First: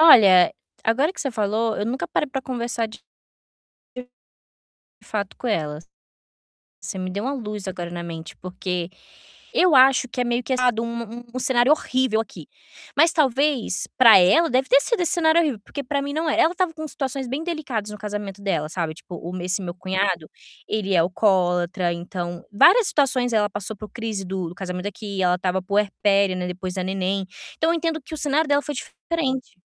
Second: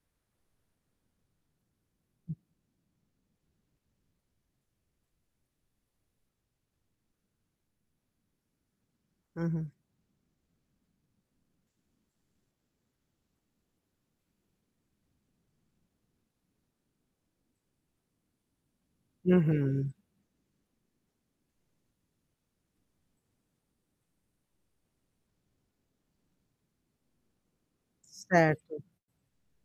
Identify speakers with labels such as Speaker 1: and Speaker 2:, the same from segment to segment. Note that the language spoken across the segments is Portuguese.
Speaker 1: Olha, agora que você falou, eu nunca parei pra conversar de fato com ela. Você me deu uma luz agora na mente, porque
Speaker 2: Uhum.
Speaker 1: eu acho que é meio que ado, um um cenário horrível aqui. Mas talvez, pra ela, deve ter sido esse cenário horrível, porque pra mim não é. Ela estava com situações bem delicadas no casamento dela, sabe, tipo o esse meu
Speaker 2: Uhum.
Speaker 1: cunhado, ele é alcoólatra, então várias situações ela passou por crise do do casamento aqui, ela estava puérpera, né, depois da neném, então eu entendo que o cenário dela foi
Speaker 2: Certo.
Speaker 1: diferente.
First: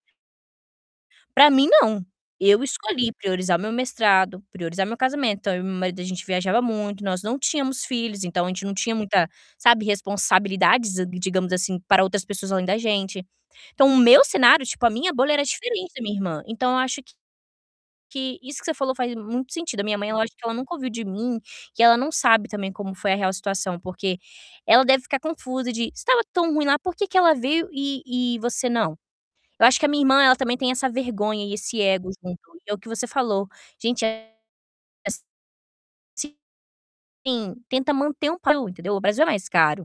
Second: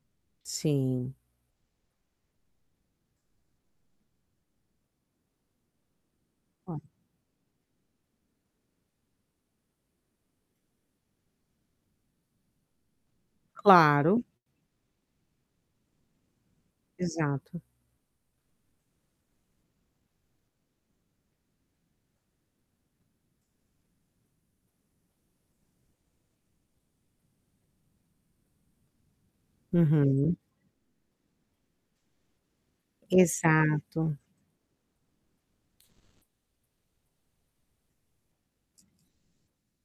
Speaker 2: Sim.
Speaker 1: Pra mim, não. Eu escolhi priorizar o meu mestrado, priorizar meu casamento, então eu e meu marido, a gente viajava
Speaker 2: Olha.
Speaker 1: muito, nós não tínhamos filhos, então a gente não tinha muita, sabe, responsabilidades, eh, digamos assim, para outras pessoas além da gente. Então, o meu
Speaker 2: Claro.
Speaker 1: cenário, tipo, a minha bolha era diferente da minha irmã. Então eu acho que
Speaker 2: Exato.
Speaker 1: que isso que você falou faz muito sentido. A minha mãe é lógico que ela nunca ouviu de mim, que ela não sabe também como foi a real situação, porque ela deve ficar confusa de: "Se estava tão ruim lá, por que que ela veio e e você não?" Eu acho que a minha irmã, ela
Speaker 2: Uhum.
Speaker 1: também tem essa vergonha e esse ego junto, e é o que você falou, gente,
Speaker 2: Exato.
Speaker 1: eh es sim, tenta manter um pa entendeu. O Brasil é mais caro.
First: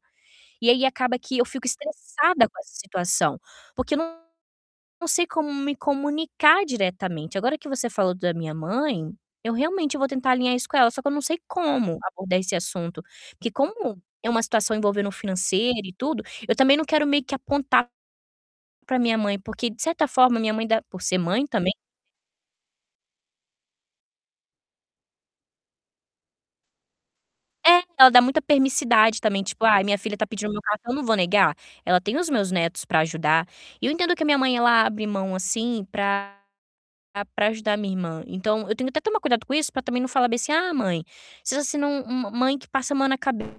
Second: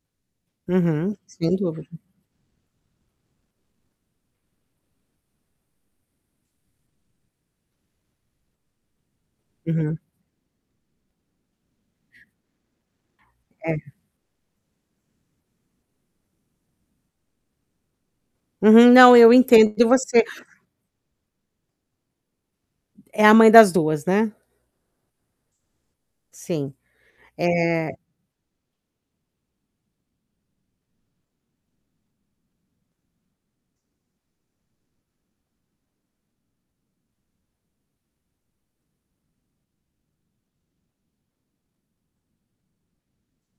Speaker 1: E aí
Speaker 2: Uhum,
Speaker 1: acaba que eu
Speaker 2: sem
Speaker 1: fico
Speaker 2: dúvida.
Speaker 1: estressada com essa situação, porque eu não sei como me comunicar diretamente. Agora que você falou da minha mãe, eu realmente,
Speaker 2: Uhum.
Speaker 1: eu vou tentar alinhar isso com ela, só que eu não sei como abordar esse assunto, porque
Speaker 2: É.
Speaker 1: como é uma situação envolvendo o financeiro e tudo, eu também não quero meio que apontar
Speaker 2: Uhum.
Speaker 1: pra minha
Speaker 2: Não, eu
Speaker 1: mãe porque
Speaker 2: entendo
Speaker 1: de certa
Speaker 2: você.
Speaker 1: forma a minha mãe dá por ser mãe também
Speaker 2: É a mãe das 2, né? Sim.
Speaker 1: É,
Speaker 2: É
Speaker 1: ela dá muita permissividade também, tipo: "Ai, minha filha está pedindo meu cartão, eu não vou negar. Ela tem os meus netos pra ajudar", e eu entendo que a minha mãe, ela abre mão, assim, pra pra ajudar a minha irmã, então eu tenho que até tomar cuidado com isso pra também não falar bem assim: "Ah, mãe, seja assim não, um uma mãe que passa a mão na cabeça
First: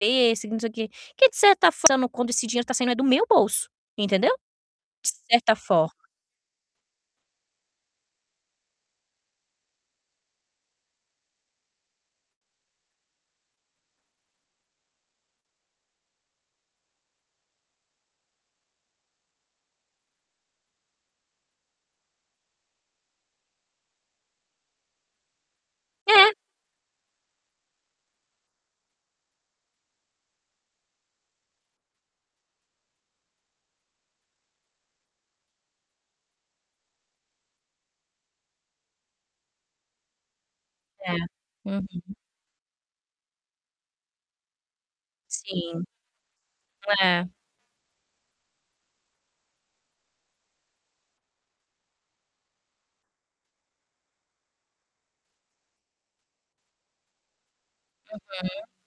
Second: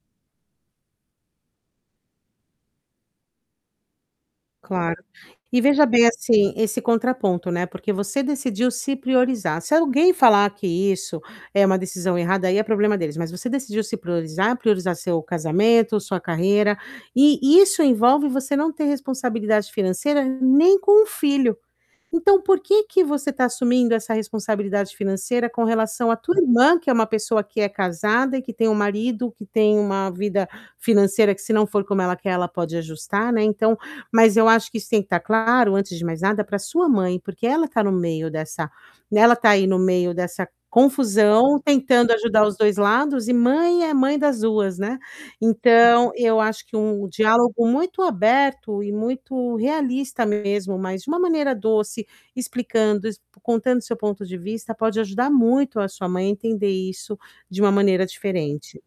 Speaker 1: e não sei o quê", que de certa f quando esse dinheiro tá saindo é do meu bolso, entendeu.
Speaker 2: Claro.
Speaker 1: De certa
Speaker 2: E veja
Speaker 1: forma.
Speaker 2: bem, assim, esse contraponto, né, porque você decidiu se priorizar. Se alguém falar que isso é uma decisão errada, aí é problema deles, mas você decidiu se priorizar, priorizar seu casamento, sua carreira e isso envolve você não ter responsabilidade financeira nem com o filho. Então, por que que você tá assumindo essa responsabilidade financeira com relação à
Speaker 1: É.
Speaker 2: tua irmã, que é uma pessoa que é casada e que tem um marido, que tem uma vida financeira que, se não for como ela quer, ela pode ajustar, né, então mas eu acho que isso tem que estar claro antes de mais nada pra sua mãe, porque ela tá no meio dessa e ela tá aí no meio dessa
Speaker 1: É,
Speaker 2: confusão, tentando
Speaker 1: uhum.
Speaker 2: ajudar os 2 lados e mãe é mãe das 2, né.
Speaker 1: Sim.
Speaker 2: Então, eu acho que um
Speaker 1: É.
Speaker 2: diálogo muito aberto e muito realista mesmo, mas de uma maneira doce, explicando, contando seu ponto de vista pode ajudar muito a sua mãe a entender isso de uma maneira
Speaker 1: Uhum.
Speaker 2: diferente.